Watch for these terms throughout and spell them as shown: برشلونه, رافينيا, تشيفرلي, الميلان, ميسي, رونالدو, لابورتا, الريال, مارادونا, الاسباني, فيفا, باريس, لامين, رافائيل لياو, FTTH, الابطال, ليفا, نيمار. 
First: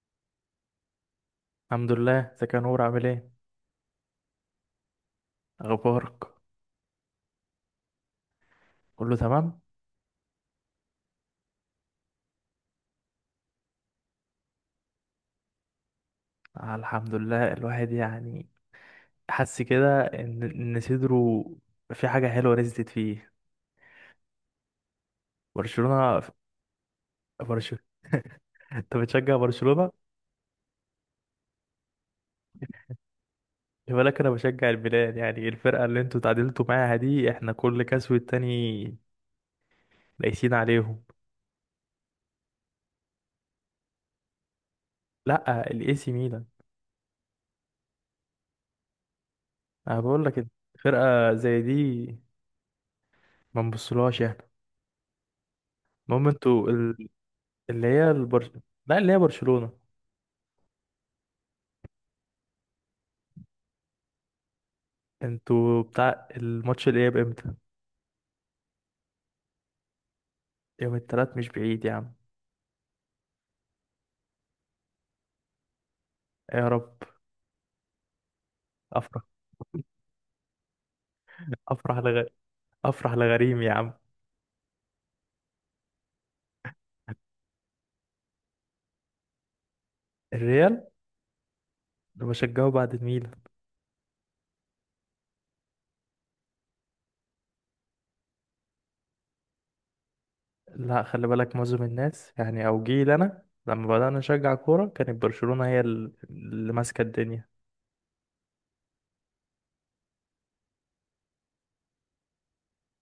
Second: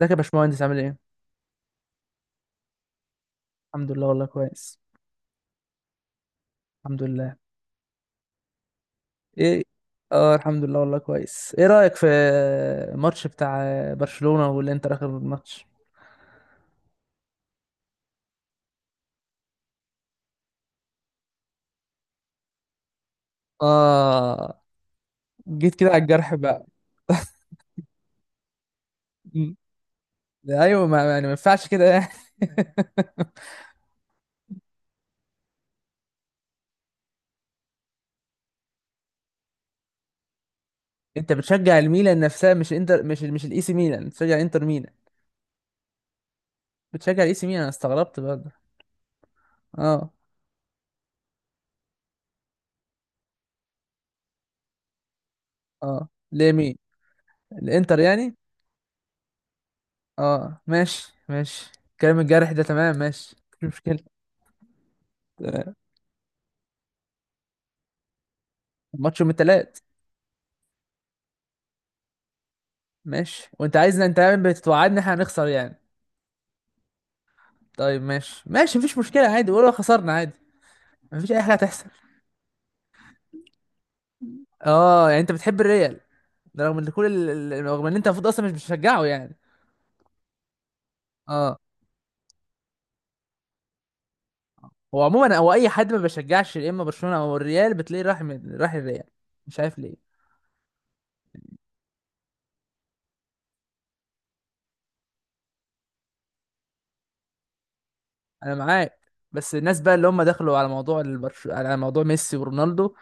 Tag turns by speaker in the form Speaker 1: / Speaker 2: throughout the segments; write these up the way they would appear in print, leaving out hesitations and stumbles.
Speaker 1: ازيك يا باشمهندس، عامل ايه؟
Speaker 2: الحمد لله، ازيك يا نور؟ عامل ايه؟
Speaker 1: الحمد لله والله كويس.
Speaker 2: اخبارك؟
Speaker 1: الحمد لله.
Speaker 2: كله تمام.
Speaker 1: ايه. اه، الحمد لله والله كويس. ايه رأيك في الماتش بتاع برشلونة والانتر اخر الماتش؟
Speaker 2: آه، الحمد لله، الواحد يعني حس كده ان صدره في حاجه حلوه نزلت فيه.
Speaker 1: اه، جيت كده على
Speaker 2: برشلونه.
Speaker 1: الجرح بقى.
Speaker 2: برشلونه. انت بتشجع
Speaker 1: مم.
Speaker 2: برشلونه؟
Speaker 1: ايوه، ما يعني ما ينفعش كده يعني.
Speaker 2: خلي بالك انا بشجع الميلان، يعني الفرقه اللي انتوا تعادلتوا معاها دي احنا كل كاس والتاني قايسين عليهم.
Speaker 1: انت بتشجع الميلان نفسها؟ مش انتر، مش الاي سي ميلان، بتشجع انتر ميلان؟
Speaker 2: لا، الاي سي ميلان.
Speaker 1: بتشجع الاي سي ميلان؟ انا استغربت برضه.
Speaker 2: انا
Speaker 1: اه.
Speaker 2: بقول لك فرقه زي دي ما نبصلهاش احنا.
Speaker 1: اه،
Speaker 2: المهم
Speaker 1: ليه؟
Speaker 2: انتوا
Speaker 1: مين؟
Speaker 2: اللي
Speaker 1: الانتر
Speaker 2: هي
Speaker 1: يعني؟
Speaker 2: لا، اللي هي برشلونه.
Speaker 1: اه ماشي ماشي، كلام الجرح ده تمام ماشي. مش مشكلة.
Speaker 2: انتوا بتاع الماتش الاياب امتى؟
Speaker 1: ماتش يوم التلات.
Speaker 2: يوم التلات مش بعيد يا عم.
Speaker 1: ماشي، وانت عايزنا، انت يعني بتوعدني احنا هنخسر يعني.
Speaker 2: يا رب.
Speaker 1: طيب ماشي ماشي، مفيش
Speaker 2: افرح.
Speaker 1: مشكلة، عادي ولو خسرنا عادي. مفيش أي حاجة هتحصل.
Speaker 2: افرح افرح لغريم يا عم.
Speaker 1: اه يعني انت بتحب الريال ده رغم ان رغم ان انت المفروض اصلا مش بتشجعه يعني.
Speaker 2: الريال
Speaker 1: اه.
Speaker 2: ده بشجعه بعد الميلان.
Speaker 1: هو عموما، هو اي حد ما بيشجعش يا اما برشلونة او الريال بتلاقيه راح الريال. مش عارف ليه.
Speaker 2: لا، خلي بالك معظم الناس يعني، او جيل انا لما بدأنا نشجع كورة كانت برشلونة هي اللي ماسكة الدنيا.
Speaker 1: انا معاك. بس الناس بقى اللي هم دخلوا على على موضوع ميسي ورونالدو،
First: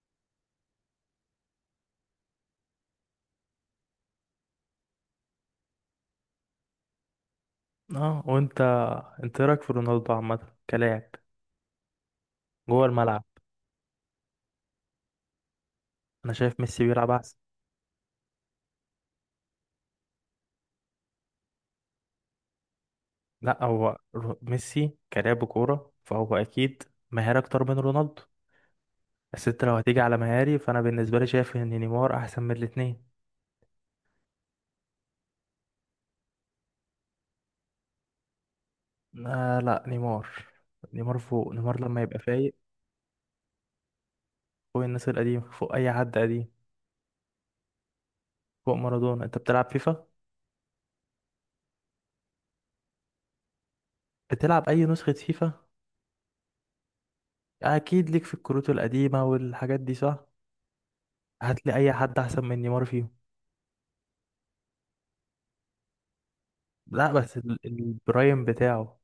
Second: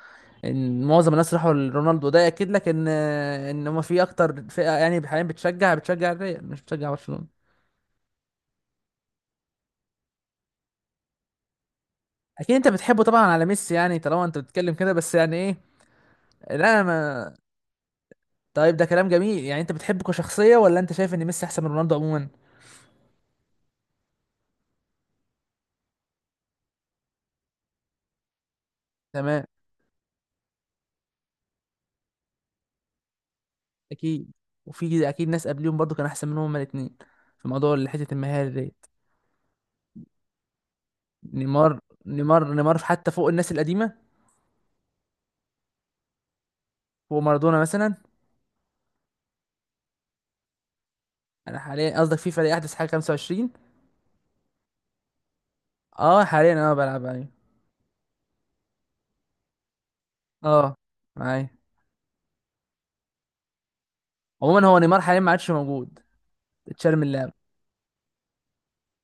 Speaker 1: ان معظم الناس راحوا لرونالدو، ده ياكد لك ان هم في اكتر فئه يعني حاليا بتشجع الريال، مش بتشجع برشلونه.
Speaker 2: اه، وانت إيه رايك في رونالدو عامة؟ كلاعب
Speaker 1: اكيد انت
Speaker 2: جوه
Speaker 1: بتحبه طبعا
Speaker 2: الملعب،
Speaker 1: على ميسي يعني، طالما انت بتتكلم كده، بس يعني ايه؟
Speaker 2: انا شايف
Speaker 1: لا
Speaker 2: ميسي بيلعب
Speaker 1: ما.
Speaker 2: احسن.
Speaker 1: طيب ده كلام جميل يعني، انت بتحبه كشخصيه، ولا انت شايف ان ميسي احسن من رونالدو عموما؟
Speaker 2: لا هو ميسي كلاعب كورة فهو اكيد ماهر اكتر من رونالدو.
Speaker 1: تمام.
Speaker 2: بس انت لو هتيجي على مهاري فانا بالنسبه لي شايف ان نيمار احسن من الاثنين.
Speaker 1: اكيد. وفي اكيد ناس قبليهم برضو كان احسن منهم هما الاثنين في موضوع اللي حته المهاري ديت.
Speaker 2: آه لا، نيمار، نيمار فوق،
Speaker 1: نيمار.
Speaker 2: نيمار لما يبقى
Speaker 1: نيمار
Speaker 2: فايق
Speaker 1: نيمار في حتى فوق الناس القديمه،
Speaker 2: فوق الناس القديمه، فوق اي حد قديم،
Speaker 1: فوق مارادونا مثلا.
Speaker 2: فوق مارادونا. انت بتلعب فيفا؟
Speaker 1: انا حاليا، قصدك فيفا، دي احدث حاجه، 25.
Speaker 2: بتلعب اي نسخه فيفا؟
Speaker 1: اه حاليا انا بلعب عليه.
Speaker 2: اكيد ليك في الكروت القديمه والحاجات دي صح؟
Speaker 1: اه، معايا.
Speaker 2: هتلاقي اي حد احسن من نيمار فيهم؟
Speaker 1: عموما هو نيمار حاليا ما عادش موجود، اتشال من
Speaker 2: لا
Speaker 1: اللعب.
Speaker 2: بس البرايم بتاعه.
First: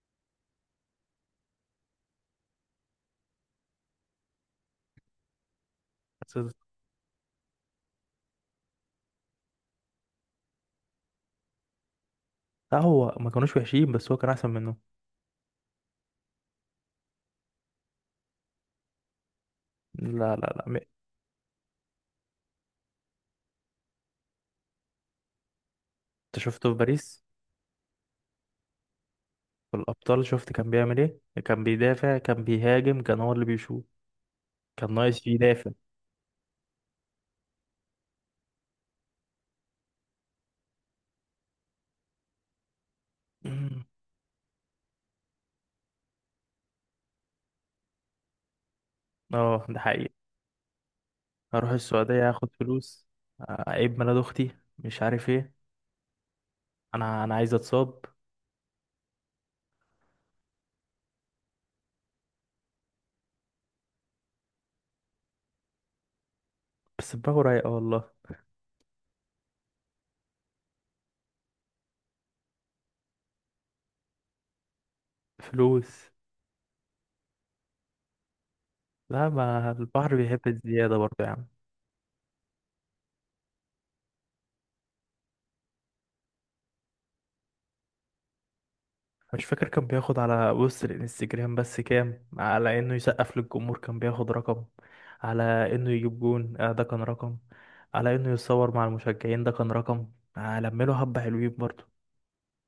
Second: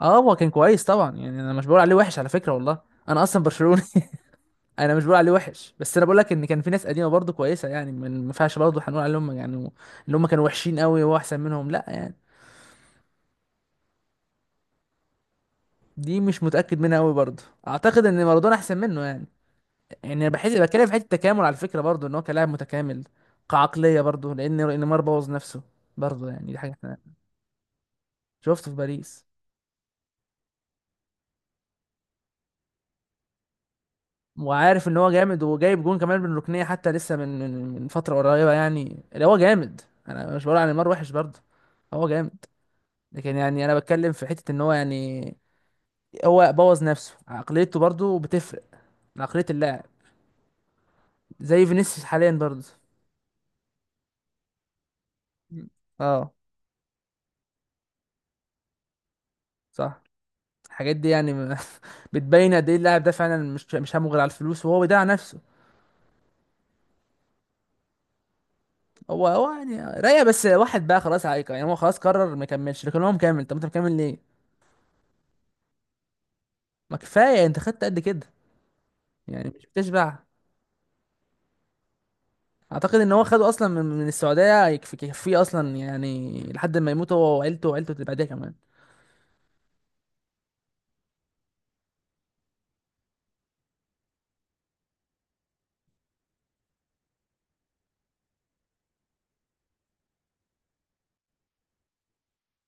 Speaker 1: اه، هو كان كويس طبعا يعني، انا مش بقول عليه وحش على فكره والله، انا اصلا برشلوني. انا مش بقول عليه وحش، بس انا بقول لك ان
Speaker 2: بس
Speaker 1: كان في ناس قديمه برضه كويسه، يعني ما ينفعش برضه هنقول عليهم يعني اللي هم كانوا وحشين قوي وهو احسن منهم، لا يعني.
Speaker 2: لا، هو ما كانوش وحشين بس هو كان احسن منهم.
Speaker 1: دي مش متاكد منها قوي برضه، اعتقد ان مارادونا احسن منه يعني. يعني انا
Speaker 2: لا، لا،
Speaker 1: بحس،
Speaker 2: لا،
Speaker 1: بتكلم في حته التكامل على فكره برضه، ان هو كلاعب متكامل كعقليه برضه، لان نيمار بوظ نفسه برضه،
Speaker 2: انت
Speaker 1: يعني دي
Speaker 2: شفته
Speaker 1: حاجه
Speaker 2: في
Speaker 1: احنا.
Speaker 2: باريس؟
Speaker 1: شفته في باريس.
Speaker 2: في الابطال شفت كان بيعمل ايه؟ كان بيدافع، كان بيهاجم، كان هو اللي بيشوط.
Speaker 1: وعارف
Speaker 2: كان
Speaker 1: ان هو
Speaker 2: ناقص فيه
Speaker 1: جامد،
Speaker 2: دافع.
Speaker 1: وجايب جون كمان من ركنيه حتى لسه من فتره قريبه يعني، اللي هو جامد. انا مش بقول عن نيمار وحش برضه، هو جامد، لكن يعني انا
Speaker 2: مم.
Speaker 1: بتكلم في حته ان هو يعني، هو بوظ نفسه. عقليته برضه بتفرق، عقليه
Speaker 2: اه، ده
Speaker 1: اللاعب،
Speaker 2: حقيقي.
Speaker 1: زي
Speaker 2: هروح
Speaker 1: فينيسيوس
Speaker 2: السعودية
Speaker 1: حاليا
Speaker 2: هاخد
Speaker 1: برضه.
Speaker 2: فلوس، اعيب ميلاد اختي، مش عارف ايه.
Speaker 1: اه
Speaker 2: انا عايز اتصاب.
Speaker 1: صح. الحاجات دي يعني بتبين قد ايه اللاعب ده فعلا، مش همه غير على الفلوس، وهو بيضيع نفسه.
Speaker 2: بس دماغه رايقة والله.
Speaker 1: هو يعني رايق، بس واحد بقى خلاص عايق يعني، هو خلاص قرر ما يكملش، لكن هو مكمل. طب انت مكمل ليه؟
Speaker 2: فلوس.
Speaker 1: ما كفايه انت خدت قد كده.
Speaker 2: لا،
Speaker 1: يعني مش
Speaker 2: ما البحر
Speaker 1: بتشبع.
Speaker 2: بيحب الزيادة برضه يا عم.
Speaker 1: اعتقد ان هو خده اصلا من السعوديه، يكفيه اصلا يعني، لحد ما يموت هو وعيلته، وعيلته اللي بعدها كمان.
Speaker 2: مش فاكر كان بياخد على بص الانستجرام بس كام، على انه يسقف للجمهور كان بياخد رقم، على انه يجيب جون آه ده كان رقم، على انه يتصور مع المشجعين ده كان رقم. آه، لمله حبة حلوين برضه.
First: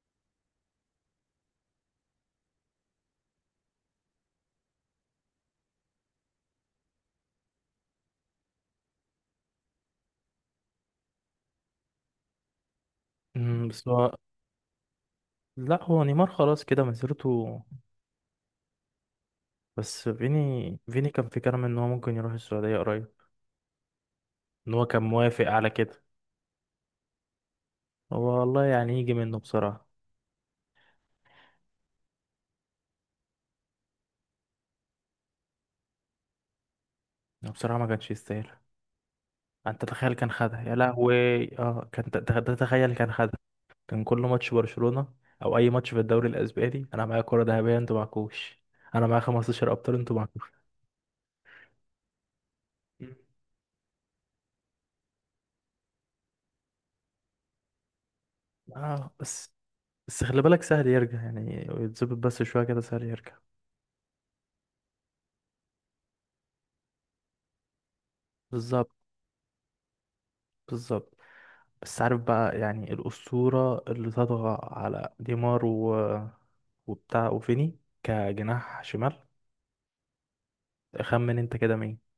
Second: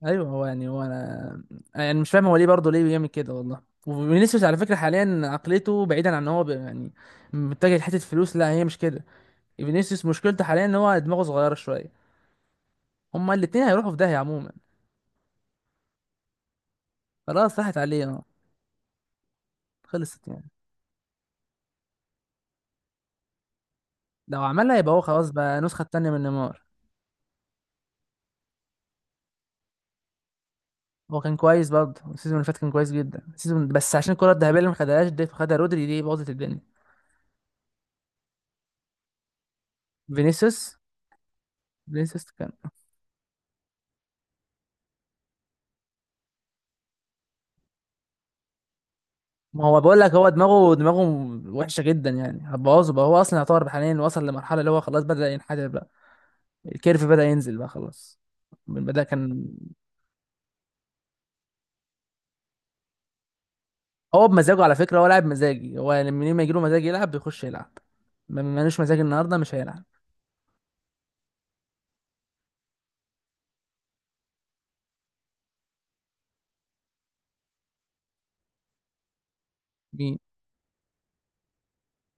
Speaker 1: ايوه هو يعني، هو انا يعني مش فاهم هو ليه برضه، ليه بيعمل كده والله. وفينيسيوس على فكره حاليا عقليته، بعيدا عن ان هو يعني متجه لحته فلوس، لا هي مش كده. فينيسيوس مشكلته حاليا ان هو دماغه صغيره شويه. هما الاتنين
Speaker 2: بس
Speaker 1: هيروحوا في
Speaker 2: هو،
Speaker 1: داهيه عموما.
Speaker 2: لا، هو نيمار خلاص كده
Speaker 1: خلاص
Speaker 2: مسيرته.
Speaker 1: راحت عليه اه.
Speaker 2: بس
Speaker 1: خلصت يعني.
Speaker 2: فيني كان في كلام ان هو ممكن يروح السعودية قريب.
Speaker 1: لو
Speaker 2: ان
Speaker 1: عملها
Speaker 2: هو
Speaker 1: يبقى هو
Speaker 2: كان
Speaker 1: خلاص
Speaker 2: موافق
Speaker 1: بقى
Speaker 2: على
Speaker 1: النسخه
Speaker 2: كده.
Speaker 1: التانيه من نيمار.
Speaker 2: هو والله يعني يجي منه بصراحة.
Speaker 1: هو كان كويس برضه، السيزون اللي فات كان كويس جدا السيزون، بس عشان الكرة الذهبية اللي ما خدهاش دي، خدها رودري دي، باظت الدنيا.
Speaker 2: يعني بصراحة ما كانش يستاهل يعني. انت تخيل كان خدها؟ يا
Speaker 1: فينيسيوس
Speaker 2: لهوي. اه كان
Speaker 1: فينيسيوس كان.
Speaker 2: تخيل كان خدها. كان كل ماتش برشلونة او اي ماتش في الدوري الاسباني انا معايا كرة ذهبية انتوا معكوش. انا معايا
Speaker 1: ما
Speaker 2: 15
Speaker 1: هو
Speaker 2: ابطال
Speaker 1: بقول لك،
Speaker 2: انتوا
Speaker 1: هو
Speaker 2: معكوش.
Speaker 1: دماغه وحشة جدا يعني، هتبوظه بقى،
Speaker 2: مم.
Speaker 1: هو اصلا يعتبر حاليا وصل لمرحلة اللي هو خلاص بدأ ينحدر بقى. الكيرف بدأ ينزل بقى خلاص، من بدأ
Speaker 2: اه
Speaker 1: كان.
Speaker 2: بس خلي بالك سهل يرجع يعني، يتظبط بس شوية كده سهل يرجع.
Speaker 1: هو بمزاجه على فكرة، هو لاعب مزاجي، هو لما يجيله مزاج يلعب بيخش يلعب. مالوش
Speaker 2: بالظبط.
Speaker 1: مزاج النهاردة مش هيلعب.
Speaker 2: بالظبط. بس عارف بقى يعني الأسطورة اللي تطغى على ديمار وبتاع وفيني كجناح شمال؟
Speaker 1: مين؟
Speaker 2: خمن انت كده مين.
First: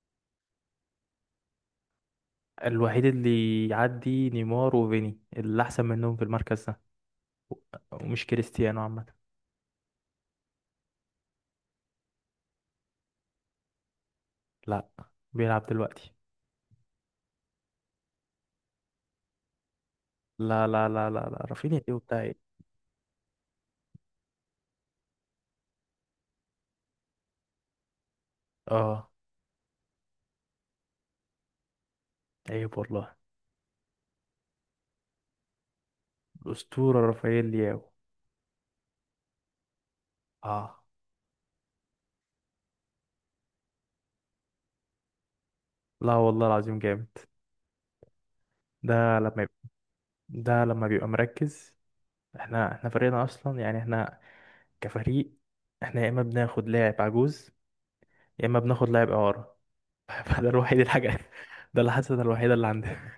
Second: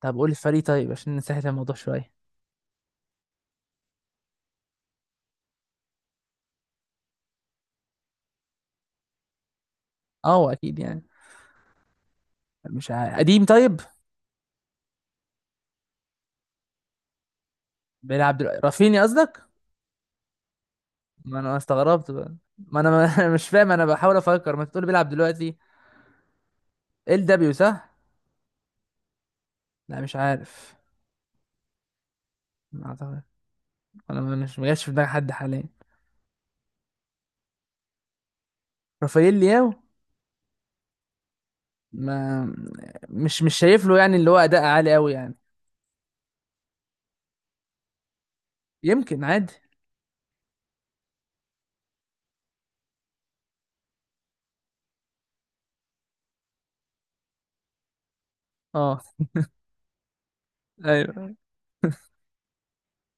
Speaker 1: طب قول الفريق طيب عشان نسهل الموضوع شوية.
Speaker 2: الوحيد اللي يعدي نيمار وفيني اللي أحسن منهم في المركز ده، و- ومش كريستيانو عامة.
Speaker 1: اه هو اكيد يعني. مش عارف. قديم؟ طيب.
Speaker 2: لا، بيلعب دلوقتي.
Speaker 1: بيلعب دلوقتي؟ رافينيا قصدك؟
Speaker 2: لا، لا، لا، لا،
Speaker 1: ما
Speaker 2: لا،
Speaker 1: انا
Speaker 2: رافينيا ايه
Speaker 1: استغربت
Speaker 2: وبتاع
Speaker 1: بقى،
Speaker 2: ايه.
Speaker 1: ما انا ما مش فاهم، انا بحاول افكر، ما تقول بيلعب دلوقتي. ال دبليو صح.
Speaker 2: اه،
Speaker 1: لا مش عارف.
Speaker 2: عيب
Speaker 1: ما
Speaker 2: والله.
Speaker 1: اعتقد. انا مش ما جاش في دماغي حد حاليا.
Speaker 2: الأسطورة رافائيل لياو.
Speaker 1: رافائيل لياو.
Speaker 2: اه
Speaker 1: ما مش شايف له يعني اللي هو اداء عالي قوي يعني،
Speaker 2: لا، والله العظيم جامد. ده
Speaker 1: يمكن
Speaker 2: لما
Speaker 1: عادي.
Speaker 2: يبقى ده لما بيبقى مركز، احنا فريقنا اصلا يعني احنا، كفريق، احنا يا اما بناخد لاعب عجوز يا اما بناخد
Speaker 1: اه.
Speaker 2: لاعب اعاره. فده الوحيد الحاجه،
Speaker 1: ايوه،
Speaker 2: ده الحسنه الوحيده اللي عندنا.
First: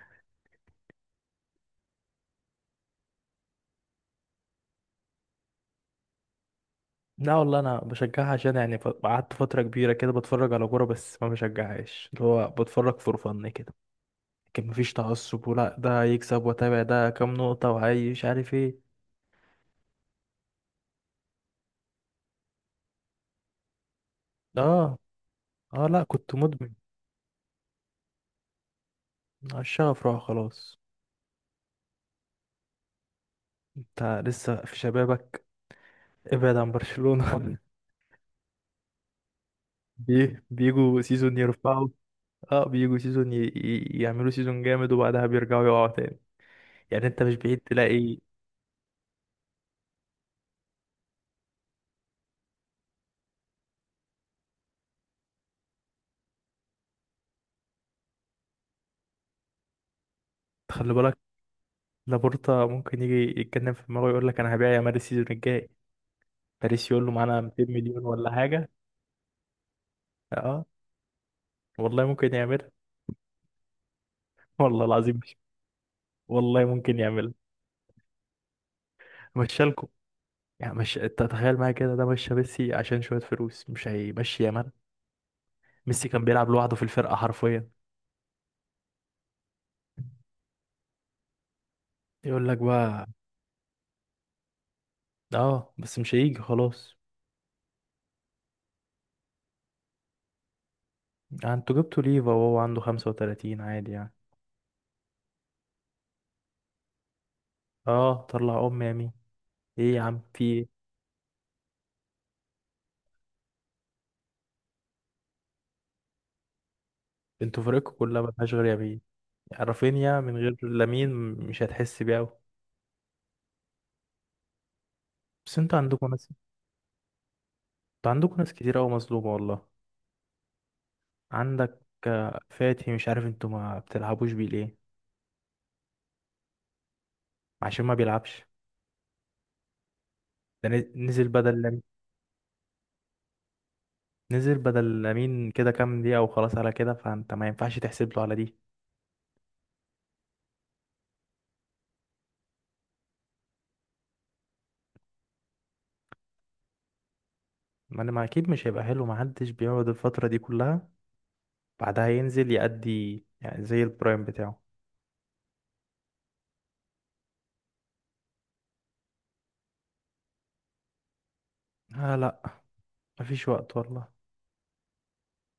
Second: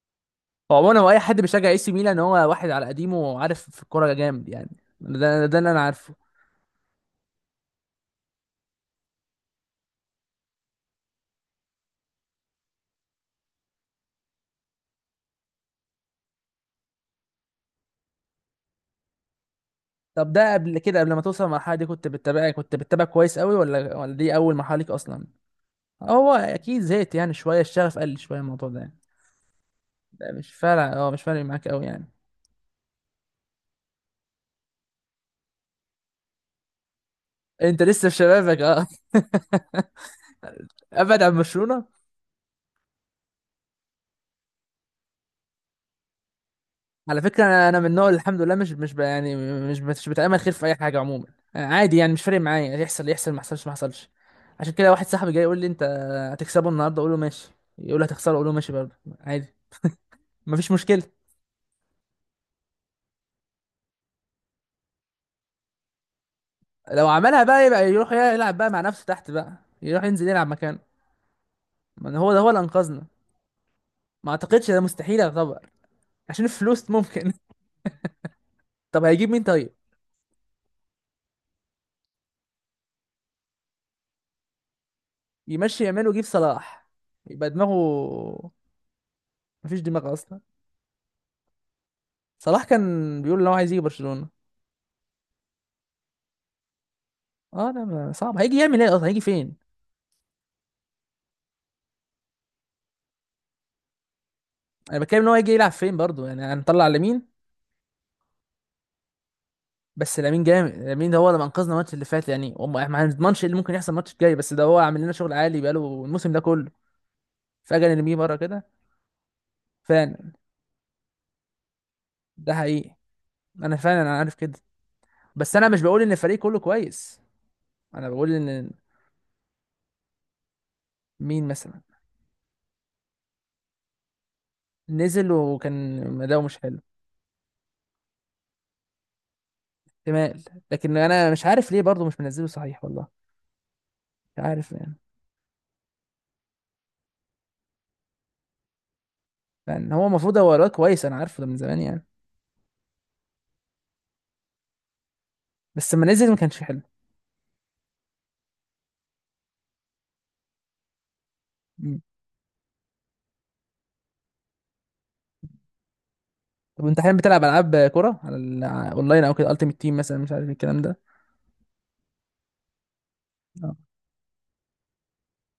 Speaker 1: هو عموما هو اي حد بيشجع اي سي ميلان هو واحد على قديمه وعارف في الكوره جامد يعني، ده اللي انا عارفه.
Speaker 2: لا والله انا بشجعها عشان يعني قعدت فتره كبيره كده بتفرج على كوره بس ما بشجعهاش، اللي هو بتفرج فور فن كده. لكن مفيش تعصب ولا ده يكسب واتابع ده كام نقطه وعايز مش عارف ايه.
Speaker 1: طب ده قبل كده، قبل ما توصل المرحله دي، كنت بتتابع كويس قوي؟ ولا دي اول مرحله ليك
Speaker 2: اه.
Speaker 1: اصلا؟
Speaker 2: اه لا،
Speaker 1: هو
Speaker 2: كنت مدمن.
Speaker 1: اكيد زهقت يعني شويه، الشغف قل شويه الموضوع ده يعني.
Speaker 2: الشغف راح
Speaker 1: ده مش
Speaker 2: خلاص.
Speaker 1: فارق، مش فارق معاك قوي يعني.
Speaker 2: انت لسه في شبابك، ابعد عن برشلونه.
Speaker 1: انت لسه في شبابك اه.
Speaker 2: بيجوا
Speaker 1: ابعد عن
Speaker 2: سيزون
Speaker 1: برشلونه.
Speaker 2: يرفعوا. اه، بيجوا سيزون يعملوا سيزون جامد وبعدها بيرجعوا يقعوا تاني. يعني
Speaker 1: على
Speaker 2: انت مش
Speaker 1: فكره،
Speaker 2: بعيد
Speaker 1: انا من النوع
Speaker 2: تلاقي.
Speaker 1: اللي الحمد لله مش مش ب- يعني مش بتامل خير في اي حاجه عموما. آه، عادي يعني مش فارق معايا، يحصل يحصل، ما يحصلش ما حصلش. عشان كده واحد صاحبي جاي يقول لي انت هتكسبه النهارده، اقول له ماشي. يقول لي هتخسره، اقول له ماشي برضه، عادي، مفيش
Speaker 2: خلي
Speaker 1: مشكله.
Speaker 2: بالك لابورتا ممكن يجي يتكلم في دماغه يقول لك انا هبيع يا ماري، السيزون الجاي باريس يقول
Speaker 1: لو
Speaker 2: له معانا
Speaker 1: عملها
Speaker 2: 200
Speaker 1: بقى يبقى
Speaker 2: مليون
Speaker 1: يروح
Speaker 2: ولا
Speaker 1: يلعب بقى
Speaker 2: حاجه.
Speaker 1: مع نفسه تحت بقى، يروح ينزل يلعب
Speaker 2: اه
Speaker 1: مكانه.
Speaker 2: والله
Speaker 1: ما هو
Speaker 2: ممكن
Speaker 1: ده هو اللي
Speaker 2: يعملها.
Speaker 1: انقذنا. ما اعتقدش ده
Speaker 2: والله العظيم
Speaker 1: مستحيل
Speaker 2: مش،
Speaker 1: يعتبر. عشان
Speaker 2: والله
Speaker 1: الفلوس
Speaker 2: ممكن
Speaker 1: ممكن.
Speaker 2: يعملها.
Speaker 1: طب هيجيب مين طيب؟
Speaker 2: مشالكوا. يعني مش انت تخيل معايا كده، ده مشى ميسي عشان شويه فلوس مش هيمشي يا مال.
Speaker 1: يمشي يعمل
Speaker 2: ميسي
Speaker 1: ويجيب
Speaker 2: كان بيلعب لوحده في
Speaker 1: صلاح.
Speaker 2: الفرقه
Speaker 1: يبقى
Speaker 2: حرفيا.
Speaker 1: دماغه، مفيش دماغ اصلا.
Speaker 2: يقول لك
Speaker 1: صلاح
Speaker 2: بقى.
Speaker 1: كان بيقول ان هو عايز يجي برشلونة.
Speaker 2: اه بس مش هيجي خلاص.
Speaker 1: اه، لا، صعب، هيجي يعمل ايه اصلا؟ هيجي فين؟
Speaker 2: يعني انتوا جبتوا ليفا وهو عنده 35 عادي يعني.
Speaker 1: انا بتكلم ان هو هيجي يلعب فين برضو يعني، هنطلع لامين؟
Speaker 2: اه، طلع ام يمين. ايه يا
Speaker 1: بس
Speaker 2: عم
Speaker 1: لامين
Speaker 2: في ايه.
Speaker 1: جامد، لامين ده هو اللي انقذنا الماتش اللي فات يعني، احنا ما هنضمنش ايه اللي ممكن يحصل الماتش الجاي، بس ده هو عامل لنا شغل عالي بقاله الموسم ده كله.
Speaker 2: انتوا فرقكم
Speaker 1: فجأة نرميه
Speaker 2: كلها
Speaker 1: بره
Speaker 2: ملهاش غير
Speaker 1: كده.
Speaker 2: يمين. رافينيا
Speaker 1: فعلا.
Speaker 2: من غير لامين مش هتحس بيه اوي.
Speaker 1: ده حقيقي. انا فعلا انا عارف كده. بس
Speaker 2: بس
Speaker 1: انا
Speaker 2: انتوا
Speaker 1: مش بقول
Speaker 2: عندكم
Speaker 1: ان
Speaker 2: ناس،
Speaker 1: الفريق كله كويس. انا بقول ان.
Speaker 2: كتير اوي مظلومه والله.
Speaker 1: مين مثلا؟
Speaker 2: عندك، فاتي، مش عارف انتوا ما بتلعبوش بيه ليه.
Speaker 1: نزل وكان أداؤه مش حلو.
Speaker 2: عشان ما بيلعبش.
Speaker 1: احتمال.
Speaker 2: ده
Speaker 1: لكن
Speaker 2: نزل
Speaker 1: انا مش
Speaker 2: بدل
Speaker 1: عارف ليه
Speaker 2: لامين.
Speaker 1: برضه، مش منزله صحيح والله. مش
Speaker 2: نزل
Speaker 1: عارف يعني.
Speaker 2: بدل لامين كده كام دقيقه وخلاص، على كده فانت ما ينفعش تحسب له على دي.
Speaker 1: لان هو المفروض، هو الواد كويس انا عارفه ده من زمان يعني، بس لما نزل ما كانش حلو.
Speaker 2: ما انا ما اكيد مش هيبقى حلو، ما حدش بيقعد الفتره دي كلها
Speaker 1: مم.
Speaker 2: بعدها ينزل يأدي يعني زي البرايم بتاعه.
Speaker 1: طب انت حاليا بتلعب العاب كوره على اونلاين او كده، التيمت تيم مثلا، مش عارف الكلام ده؟
Speaker 2: آه لا، مفيش
Speaker 1: اه.
Speaker 2: وقت والله.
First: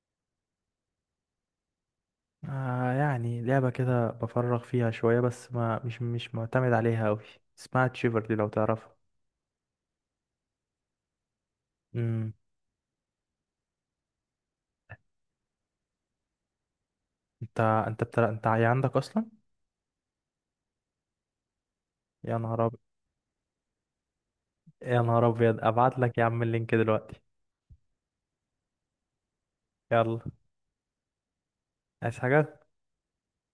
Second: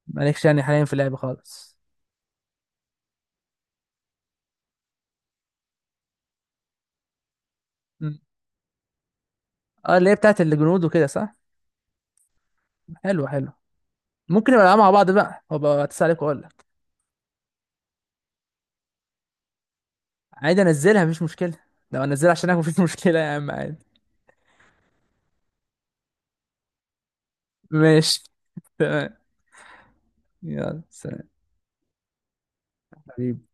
Speaker 1: مالكش يعني حاليا في اللعب خالص.
Speaker 2: آه يعني لعبة كده بفرغ فيها شوية بس ما مش مش معتمد عليها أوي. اسمها
Speaker 1: مم.
Speaker 2: تشيفرلي لو تعرفها.
Speaker 1: اه، اللي هي بتاعت الجنود وكده صح؟
Speaker 2: امم.
Speaker 1: حلو حلو. ممكن نبقى نلعب مع بعض بقى، هبقى اتصل عليك واقول لك.
Speaker 2: انت عندك اصلا؟
Speaker 1: عادي انزلها مفيش مشكله. لو انزلها
Speaker 2: يا
Speaker 1: عشانك
Speaker 2: نهار
Speaker 1: مفيش
Speaker 2: ابيض.
Speaker 1: مشكله يا عم، عادي.
Speaker 2: يا نهار ابيض، ابعت لك يا عم اللينك دلوقتي.
Speaker 1: ماشي. تمام.
Speaker 2: يلا.
Speaker 1: يلا سلام.
Speaker 2: عايز حاجة؟
Speaker 1: حبيبي.